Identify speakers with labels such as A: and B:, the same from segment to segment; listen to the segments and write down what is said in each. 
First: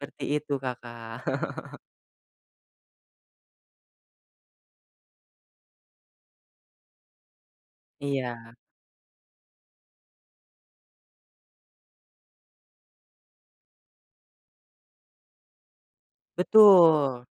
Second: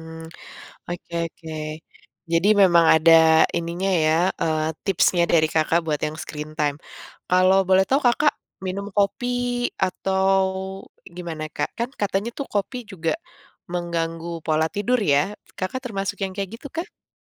A: Seperti itu
B: Oke
A: Kakak.
B: oke. Jadi memang ada ininya, ya, eee, tipsnya dari Kakak buat yang screen time. Kalau boleh tahu Kakak,
A: Iya.
B: minum kopi atau gimana, Kak? Kan katanya tuh kopi juga mengganggu pola tidur ya, Kakak termasuk yang kayak gitu kah?
A: Betul.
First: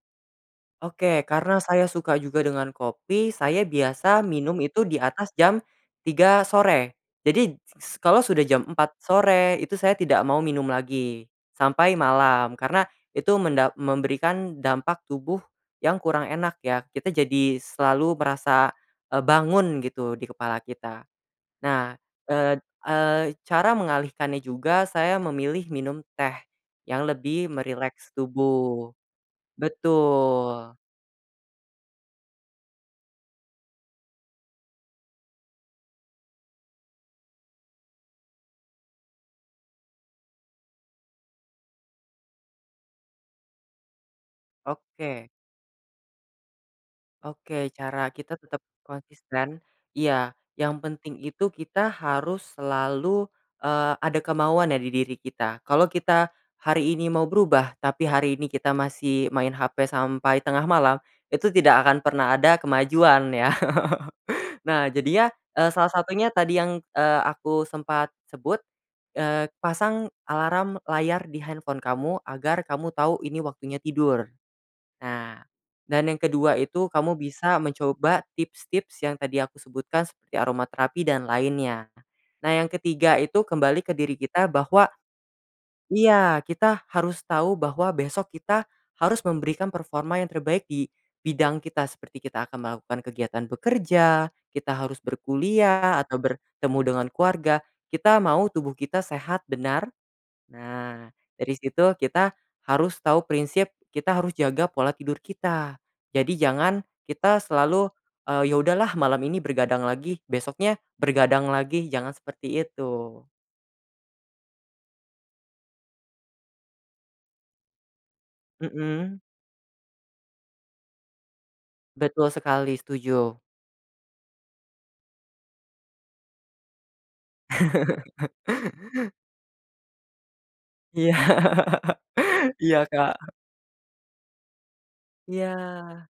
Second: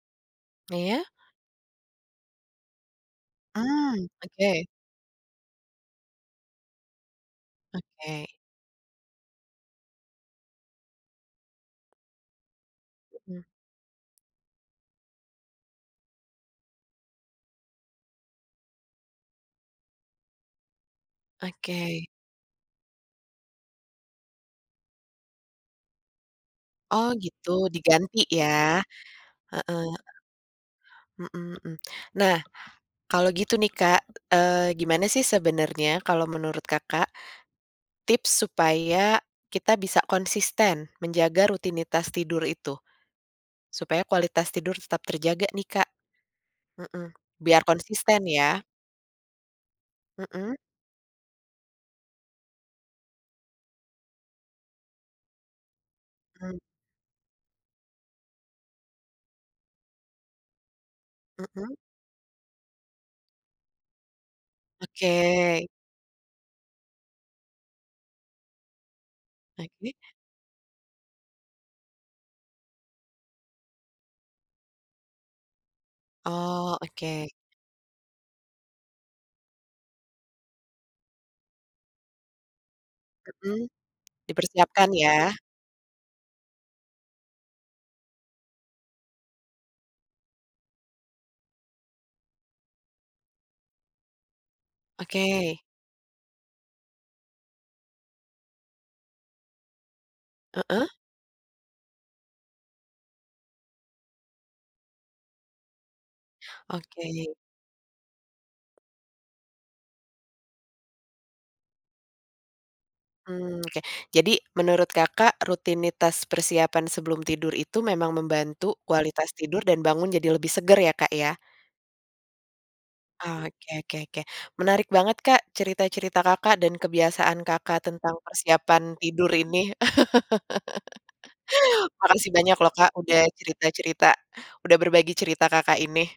B: Iya.
A: Oke karena saya suka juga dengan kopi, saya
B: Mmm,
A: biasa minum
B: oke.
A: itu di atas jam 3.00 sore, jadi s kalau
B: Oke.
A: sudah jam 4.00 sore, itu saya tidak mau minum lagi sampai malam karena itu
B: Mmm.
A: mendap memberikan dampak tubuh yang kurang enak ya, kita jadi selalu merasa, eee, bangun gitu di kepala kita. Nah,
B: Oke.
A: eee, d eee, cara mengalihkannya juga saya memilih minum teh yang
B: Oh,
A: lebih
B: gitu
A: merileks
B: diganti ya.
A: tubuh.
B: Heeh.
A: Betul.
B: Mmm mmm. Nah, kalau gitu nih, Kak, eee, gimana sih sebenarnya kalau menurut Kakak, tips supaya kita bisa konsisten menjaga rutinitas tidur itu? Supaya kualitas tidur tetap
A: Oke.
B: terjaga nih, Kak. Mmm. Biar
A: Oke, cara
B: konsisten
A: kita tetap
B: ya.
A: konsisten iya
B: Mmm.
A: yang penting itu kita harus selalu, eee, ada kemauan ya di diri kita. Kalau kita
B: Mmm.
A: hari ini mau berubah tapi hari ini kita masih main hape sampai tengah malam, itu
B: Mmm.
A: tidak akan pernah ada kemajuan ya. Nah jadinya,
B: Oke.
A: eee, salah satunya tadi yang, eee, aku sempat sebut, eee,
B: Oke.
A: pasang alarm layar di handphone kamu agar kamu tahu ini waktunya tidur. Nah dan yang kedua
B: Oh,
A: itu kamu
B: oke.
A: bisa mencoba tips-tips yang tadi aku sebutkan seperti aroma terapi dan lainnya. Nah, yang ketiga itu
B: Mhm,
A: kembali ke diri kita
B: dipersiapkan
A: bahwa
B: ya.
A: iya kita harus tahu bahwa besok kita harus memberikan performa yang terbaik di bidang kita, seperti kita akan melakukan kegiatan bekerja, kita harus
B: Oke.
A: berkuliah, atau bertemu dengan keluarga, kita mau tubuh kita sehat benar,
B: Heeh.
A: nah dari situ kita harus tahu prinsip, kita harus jaga pola tidur kita. Jadi, jangan
B: Oke.
A: kita selalu, eee, ya udah lah malam ini bergadang lagi, besoknya bergadang lagi, jangan seperti itu.
B: Mmm, oke. Jadi menurut Kakak, rutinitas persiapan sebelum tidur itu memang membantu
A: Mmm.
B: kualitas tidur dan bangun jadi lebih segar ya, Kak, ya?
A: Betul sekali, setuju.
B: Oh, oke oke oke, menarik banget, Kak, cerita-cerita Kakak dan kebiasaan Kakak tentang persiapan tidur ini.
A: Iya.
B: Makasih banyak loh,
A: Iya,
B: Kak, udah
A: Kak.
B: cerita-cerita, udah berbagi cerita Kakak
A: Iya.
B: ini.